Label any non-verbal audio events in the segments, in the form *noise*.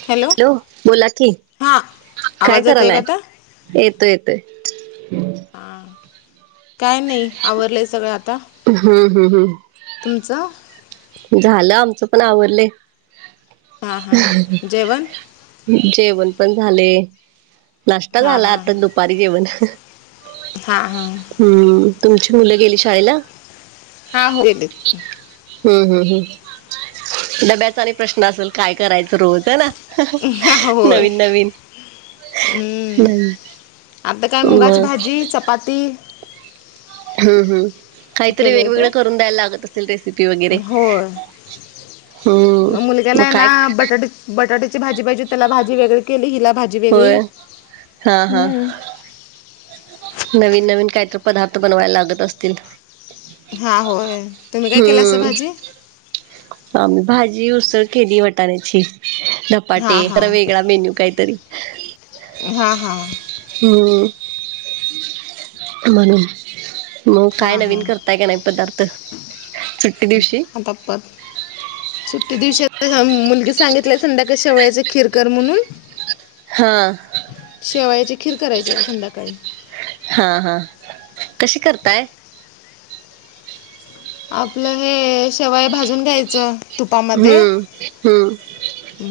Hello बोला कि हां काय आवाज येत आहे का करायलाय आता येतोय येतोय हा काय नाही आवरलेय सगळं आता हम्म हम्म हम्म तुमचं झालं आमचं पण आवडले हां हां जेवण जेवण पण झाले नाश्ता झाला आता दुपारी जेवण हा हा हम्म तुमची मुलं गेली शाळेला हा होल हम्म हम्म हम् डब्याचा आणि प्रश्न असेल काय करायचं रोत ना होय नवीन नवीन हम्म आता काय मुगाची मग भाजी चपाती हम् हम काहीतरी केले होते वेगवेगळं करून द्यायला लागत असेल रेसिपी वगैरे होय हम्म मुलग्याला मग आहे ना काय ख बटाटे बटाट्याची भाजी पाहिजे त्याला भाजी वेगळे केली हिला भाजी वेगळी होय हा हा हम्म नवीन नवीन काहीतरी पदार्थ बनवायला लागत असतील हा होय तुम्ही काय केलं अस भाजी आ मी भाजी उसळ केली वटाण्याची हां पाटे ह वेगळा मेन्यू काहीतरी हा हा हम्म म्हणून मग काय हां नवीन हां करताय का नाही पदार्थ सुट्टी दिवशी आतापत सुट्टी दिवशी मुलगी सांगितल्या संध्याकाळी श वळ्याचे खिरकर म्हणून हा शेवायाची खीर करायची होता संध्याकाळी हा हा कशी करताय आपलं हे शेवाय भाजून घ्यायचं तुपामध्ये हम् हम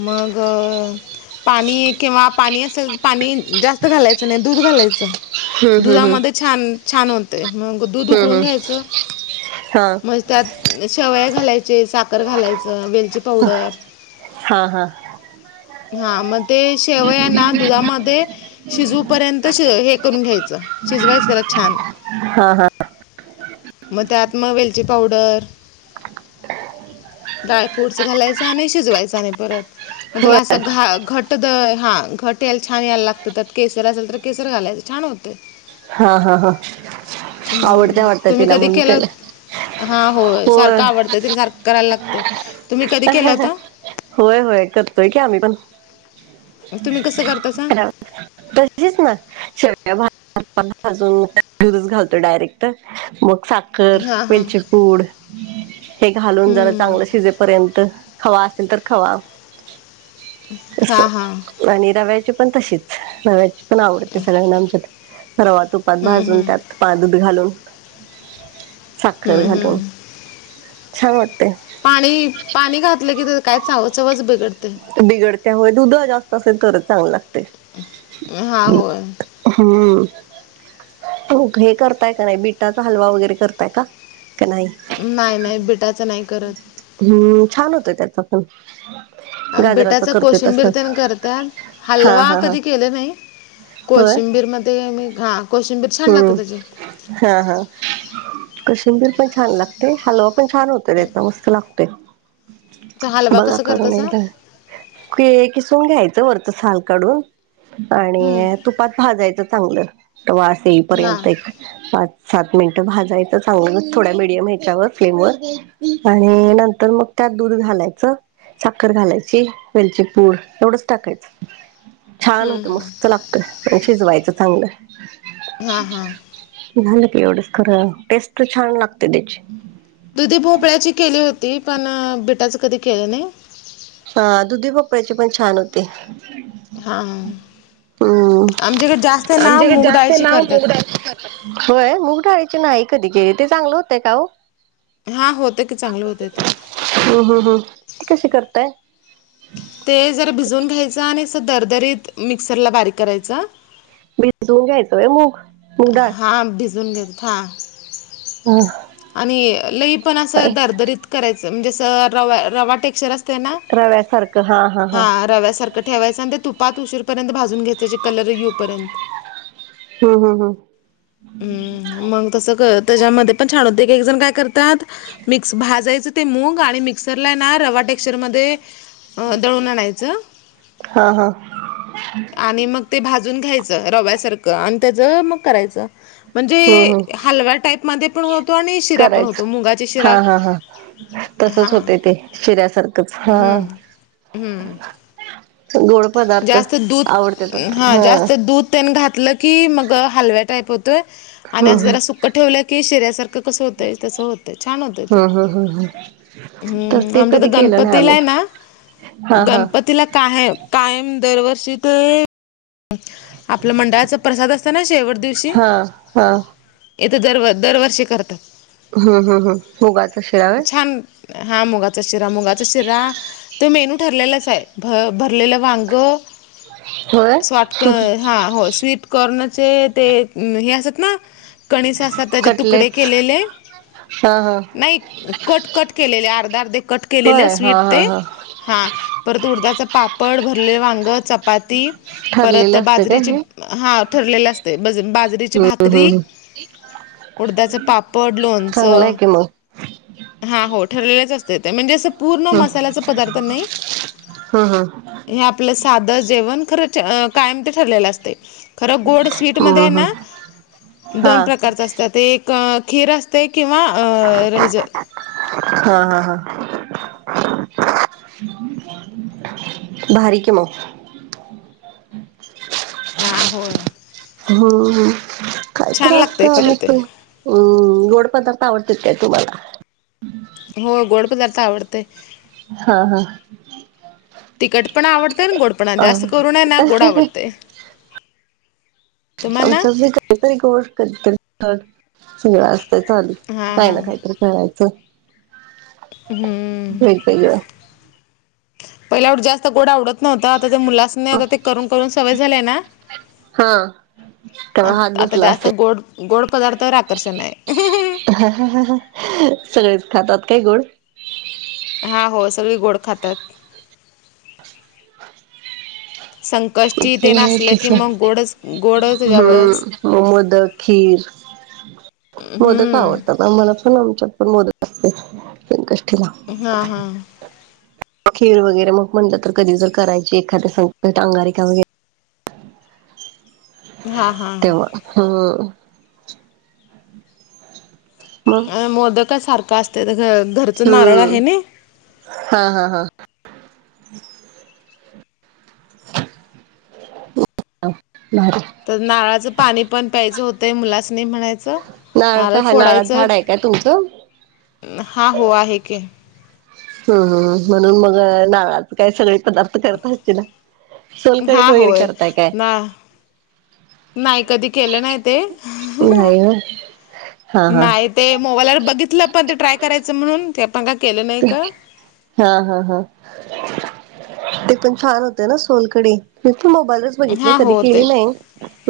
मग पाणी किंवा पाणी असेल तर पाणी जास्त घालायचं त्या दूध घालायचं हम्म हम्म हम्म दुधामध्ये छान छान होते मग दूध हम्म उकळून हम्म घ्यायचं हा म्हणजे त्यात शेवया घालायचे साखर घालायचं वेलची पावडर हा हा हा मग ते शेव आहे ना दुधामध्ये शिजवू पर्यंत हे करून घ्यायचं शिजवायचं त्याला छान हा हां मग त्या आतमा वेलची पावडर ड्राय फ्रूटस घालायचा आणि शिजवायचचा आणि *unintelligible* मग त्याला होय अस घा घट हा घट यायला छान यायला लागत त्या केसर असेल तर केसर घालायचं छान होते हा हा हा आवडत्या वाटत तिला मुनकल हा हो सारखं आवडतंय तरी सारखं करायला लागतंय तुम्ही कधी केलं होता होय होय करतोय की आम्ही पण तुम्ही कसं करतासा तशीच ना श अजूनरस घालतो डायरेक्ट मग हां हां वेलचीपूड हे घालून जरा हम्म, चांगलं शिज पर्यंत खावा असेल तर खवा हा हा असं आणि रव्याची पण तशीच रव्याची पण आवडते सगळ्यांना आमच्यात रव तू पानत हम्म भाजून हम्म त्यात पाक घालून साखर हम्म घालून हम्म. छान वाटते पाणी पाणी घातलं की काय चांव चवज बिघडते बिघडत्या हो उध जास्त असेल तरच चांग लागते हां होय हा हो हे करताय का नाही बिटाचा हलवा वगैरे करताय का का नाही नाही नाही बिटाचं नाही करत हम्म छान होतय त्याचा पण गाजराचा बिटाच करतोय तसच कोशिंबीरतेन करत हा हलवा हा हा कधी केले नाही होय कोशिंबीर मध्ये मी घा हम्म हा हा कशंबीर पण छान लागत ते हलवा पण छान होत त्याचा मस्त लागतेय तर हलवा बघा कसं करून करतासा एकदा किसून घ्यायचं वरत साल काढून हम्म. आणि तू ात भाजायचं चांगलं तर वा असे हां येईपर्यंत एक पाच सात मिनिटं भाजायचं चांगलं थोड्या मीडियम ह्याच्यावर फ्लेम व आणि नंतर मग त्यात दूध घालायचं साखर घालायची वेलची पूड एवढच टाकायचं छान हम्म होत हम्म. मस्त लागत शिजवायचं चांगलं हा हा झा एवढच ख टेस्ट छान लागते त्याची दुधी भोपळ्याची केली होती पण बिटाचं कधी केलं नाही हा दुधी पपड्याचे पण छान होते हा हम्म आमच्याकडे जास्त नाव आमच्याकडे जास्त मुगडाळची नाव करतात मुगडाळीची होय मग ढायचे नाही कधी घरी ते चांगलं होतय का हो हां होते की चांगलं होते ते हो ह ह ते कसे करत काय ते जरा भिजवून घ्यायचं आणि असं दरदरीत मिक्सरला बारीक करायचं भिजून घ्यायचोय मग हा भिजून घेत हां हा आणि लई पण असं दरदरीत करायचं म्हणजे रवा रवा टेक्सर अस हा रव्यासारख ते ठेवायचं आणि ते तुपात उशीरपर्यंत भाजून घ्यायचे कलर येऊपर्यंत हम हम हं हम्म मग तस क त्याच्यामध्ये पण छान होते एक जण काय करतात मिक्स भाजायचं, ते मूग आणि मिक्सर ला ना रवा टेक्चर मध्ये अ दळून आणायचं. हा हा आणि मग ते भाजून घ्यायचं, रव्यासारखं आणि त्याच मग करायचं. म्हणजे हम्म हम्म हलव्या टाईपमध्ये पण, होतो आणि शिरा पण होतो करायचं मुंगाची शिरा हा हा हा तसच हा होतय ते शिऱ्यासारखंच हा. हम्म हम्म गोड पदार्थ जास्त आवडतेत ह. तेन घातलं की, मग हलव्या टाईप होतोय आणि हम्म अस हम्म जरा सुकं ठेवलं, की शिऱ्यासारख ते कसं होतंय? तसं होतंय छान होतंय ते हम्म हम्म हम्म हम्म तर हम्म ते आमच्या इथ कधी केलं नाही गणपतीला आम्ही हाय ना हा हा गणपतीला कायम कायम दरवर्षी ते आपलं मंडळाचा प्रसाद असतय, ना शेवट दिवशी हा हा इथ दर दरवर्षी करतात. हू हू हम मुगाचा शिरा होय. छान हा मुगाचा शिरा, मुगाचा शिरा तो मेनू ठरलेलाच हाय. भ भरलेलं वांग. होय स्वाट क हा हो स्वीटकॉर्नचे ते हे असतेत ना कणीस असात त्याचे तुकडे कटलेट्स केलेले, हा हा नाही कट कट केलेलं, आरद आरद कट केलेलं, होय हा स्वीट हा ते हा हां. परत उडदाचं पापड, भरले वांगं, चपाती परत ठरलेलं असतं काय बाजरीचे हे भा हा ठरलेले असतय, बाजरीची हम्म भाकरी हम्म उडदाच पापड, चांगलं आहे लोणचं की मग हा हो ठरलेलच असतय, ते म्हणजे असं पूर्ण हम्म मसाल्याच पदार्थ नाही हम्म हे आपलं साधं जेवण खर, कायम ते ठरलेलं असतय. खरं गोड स्वीटमध्ये हम्म आहे ना हम्म हा दोन प्रकारचं असतं ते एक क खीर असते किंवा रहिज हा हा हा. भारी कि, मग हा होय. हू हू काय छान तर असतय लागतय खरं आणि ते पण हुं गोड पदार्थ आवडतील काय तुम्हाला? हो गोड पदार्थ आवडतय. हा हा. तिकट पण आवडतंय अन् गोड पण आणि आम जास्त करून ना गोड आवडतय. आमच्यात बी कधीतरी गोड कधीतरी तिखट सगळ असतय, चालूच हा काही हा ना काहीतरी करायचं. हम्म वेगवेगळं पहिला एवढं जास्त गोड आवडत नव्हंत आता त्या मुलांसनी आता ते करून करून सवय झालीय ना हा. त्यामुळे आत हात आता बसला जास्त असेल गोड गोड पदार्थावर आकर्षण हाय *unintelligible* सगळेच खातात काय गोड? हा होय सगळे गोड खातात. हुं संकष्टी ते नासले की हम् मग गोडच मोदक, गोड त्याच्यावरच खीर ह *unintelligible* हुं. हा आवडत, आम्हाला पण आमच्यात पण मोदक असतय हा हा. खीर वगैरे मग म्हणलं, तर कधी जर करायची एखाद्या संकट अंगारिका वगेरे हा. हा तेव्हा हा. मग मोदक काय सारखं असत्यात घ घरच नारळ हम्म आहे नई हा हा हा. *unintelligible* तर नारळाचं पाणी पण प्यायचं होतंय मुलांसनी म्हणायचं नाळ नारळ काय हा नाळात फोडायचं झाड आहे काय तुमचं हा हो आहे की हम ह म्हणून मग नारळाच काय सगळी पदार्थ करत असशिला सोलकढी हा वगैरे होय करताय काय ना नाही कधी केलं नाही ते नाही होय हा हा. नाहीत ते मोबाईलवर बघितलं पण ते ट्राय करायचं म्हणून ते पण काय केलं नाही क हा हा हा ते पण छान होते ना सोलकढी मी पण मोबाईलवर बघितले हा कधी हो ते केली नाही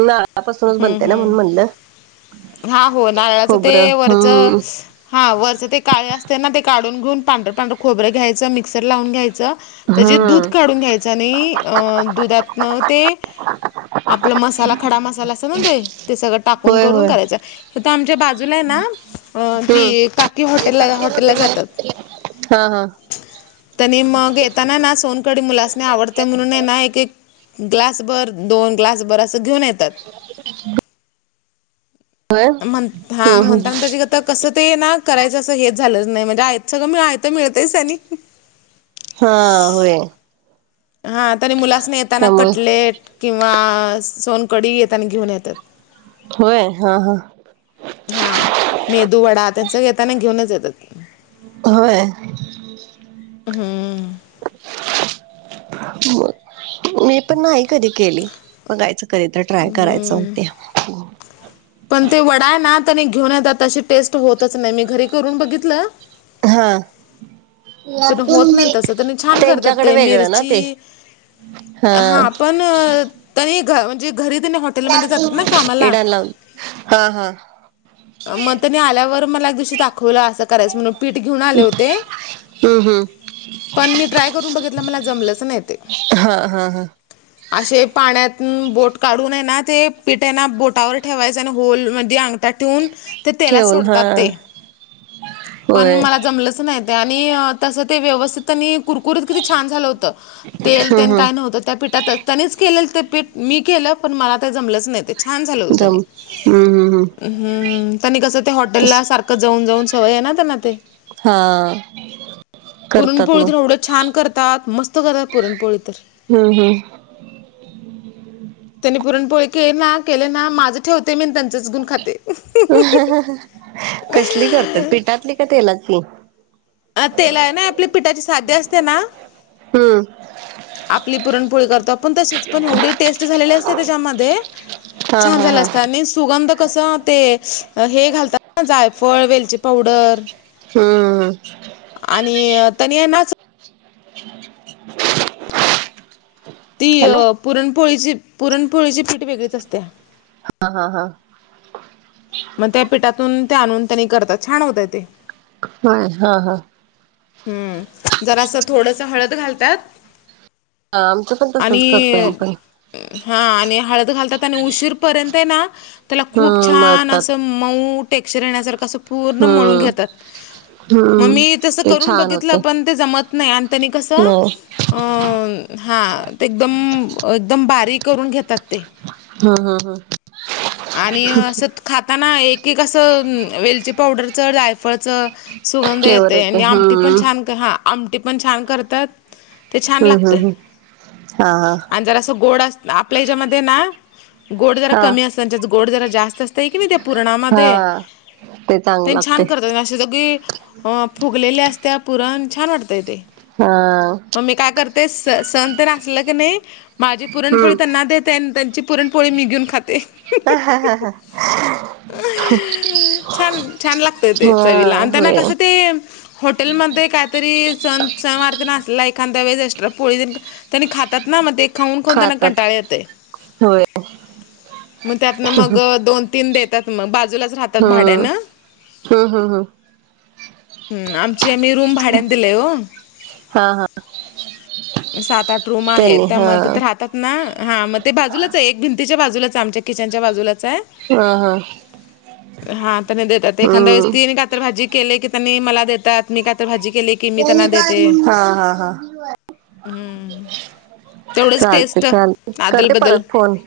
नारळापासूनच हम्म बनते ना हम्म म्हणून म्हणलं हा हो नारळाचं खोबरं ते वरच हम्म हा वरचं ते काळे असते ना ते काढून घेऊन पांढर पांढर खोबरं घ्यायचं मिक्सर लावून घ्यायचं त्याची दूध हम्म काढून घ्यायच आणि अ दुधातन ते आपला मसाला खडा मसाला असत ना ते ते सगळं टाकून होय करून होय करायचं इथं आमच्या बाजूला आहे ना अ हम्म. ती काकी हॉटेल हॉटेलला जातात हा हा त्यांनी मग येताना ना सोनकढी मुलांसनी आवडते म्हणून हाय ना एक एक ग्लासभर दोन ग्लासभर असं घेऊन येतात होय हम्म मंत हा हम्म म्हणताना त्यांचीगत तर कसं ते ना करायचं असं हेच झालंच नाही म्हणजे आयंत सगळं आयंत मिळतयचं आणि हा होय हा तरी मुलांसनी येताना त्यामुळे कटलेट किंवा सोनकढी येताना घेऊन येतात होय हा हा हा मेदू वडा त्यांच येताना घेऊनच येतात होय हम्म मग मी पण नाही कधी केली बघायचं कधी तर ट्राय करायचं होत्या पण ते वडाय ना आणि घेऊन येतात तशी टेस्ट होतच नाही मी घरी करून बघितलं हां पण होत नाही तसं त्यांनी *unintelligible* छान त्यांच्याकडे वेगळं ना ते हा पण तेनी म्हणजे घरी तिनी हॉ - टेलमध्ये जातात ना कामाला इडान लावून हा हा. मग तेनी आल्यावर मला एक दिवशी दाखवलं असं करायचं म्हणून पीठ घेऊन आले होते हम हम पण मी ट्राय करून बघितलं मला जमलंच नाही ते हा हा हा असे पाण्यातन बोट काढून आहे ना ते पिठ आहे ना बोटावर ठेवायचं आहे ना होलमध्ये अंग त्यात ठेूऊन ते तेलात ठेवून हा. सोडतात ते पण होय मला जमलच नाहीऽ ते आणिऽ तसं ते व्यवस्थित आणि कुरकुरीत किती छान झालं होतंऽऽ तेल हम्म तेन काय हम्म नव्हतं, त्या पिठातचऽ त्यांनीच केलेलं ते पीठ, मी केलं, पण मला ते जमलंच नाही ते छान झालं होत त्यांनी जम हम्म हम्म हम्म हम् त्यांनी कसं ते तस हॉटेलला सारखं जाऊन जाऊन सवय आहे ना त्यांना ते - हां पुरणपोळी तर एवढं छान करतात मस्त करतात पुरणपोळी तर हम्म - हम्म त्यांनी पुरणपोळी केली ना, केले ना माझं ठेवते मी आनी त्यांच *unintelligible* कसली करतात पिठातली का तेलातली? अ तेला आहे ना, आपल्या पिठाची साध्य असते ना हम्म आपली पुरणपोळी करतो आपण तशीच, पण एवढी टेस्ट झालेली असते त्याच्यामध्ये हा छान हा झालं हा असतं, आणि सुगंध कस ते हे घालतात ना, जायफळ, वेलची पावडर हम्म आणि तेनी हाय ना *inaudible* ती हॅलो अं पुरणपोळीची पुरणपोळीची पीठ वेगळीच असत्या हा, हा, हा मग त्या पिठातून ते आणून त्यांनी करतात, छान होतय तेऽ. वय, हा, हा, हम्म, जरास थोडस हळद घालतातऽ हा आमचं पण तसच करतोय आमी पण. हा, आणि हळद घालतात आणि उशीर पर्यंत ना त्याला खूप हम्म छान मळतात असंऽऽ मऊ टेक्चर एन्यासारख अस पूर्ण मळून हम्म घेतात, मग हम्म मी तस् ते रून छान बघितलं, होते पण ते जमत नाही,, त्यांनी कसऽऽ नाही अ, हां,, ते एकदम, एकदम बारीक करून घेतात तेऽऽ हा, हा, हा आणि ऽअसं खाताना एक, एक असं वेलची पावडरचं, जायफळचं,, सुगंध फ्लेवर येतय,, येते आणि आमटी पण हम्म छान,, हां, आमटी पण छान करतातऽऽ हम्, हम, हम आणि जर अस गोड, आपल्या ह्याच्यामध्ये ना गोड जरा हा हा कमी असऽऽ त्यांच्यात गोड जरा जास्त असतय की नाही त्या पुरणामध्ये हा ते चांगलं तेन लागते छान करत्यात, अस सगळं, अ फुगलेले असत पुरण, छान वाटतय ते. हां, मग मी काय करते, स सण तन आसल क नाही माझी पुरणपोळी हम्म त्यांना देते, आणी त्यांचीऽऽ पुरण पोळी मी घेऊन खाते. ह, हा, हा, हा छान,, छान लागतय ते,, चवीला आणि त्यांना होय कसं तेऽऽ हॉटेलमध्ये काहीतरी सण, सनवार् आसला एखादा वेळी एक्स्ट्रा पोळीऽऽ त्यांनी खातात ना, मग ते खाऊन, खाऊन त्यांना खातात कंटाळ येतयऽ होय. मग त्यातन मग दोन, तीन, देतात मग बाजूलाऽऽ राहतात भाड्या हम्म नंऽ हम्म हम्म हम्म ह,, आमचे आम्ही रूम भाड्यान दिलय ओऽ हा, हा, सात, आठ, रूम आहे, त्यांनी हा त्यामुळे तीत राहतात ना, हा मग ते बाजूलाच आहे, एक भिंतीच्या बाजूलाच आहे, आमच्या किचनच्या बाजूलाच आहे,, हा हा हां, तर नाही देतात एखादा्या वेळीच हम्म तीनऽऽ तर भाजी केले की त्यांनी मला देतात, मी कायतर भाजी केलीऽऽ कि मी त्यांना देते, हा हा हा हम्म तेवढच चालते टेस्ट, चालते करते आदलबदल परत फोन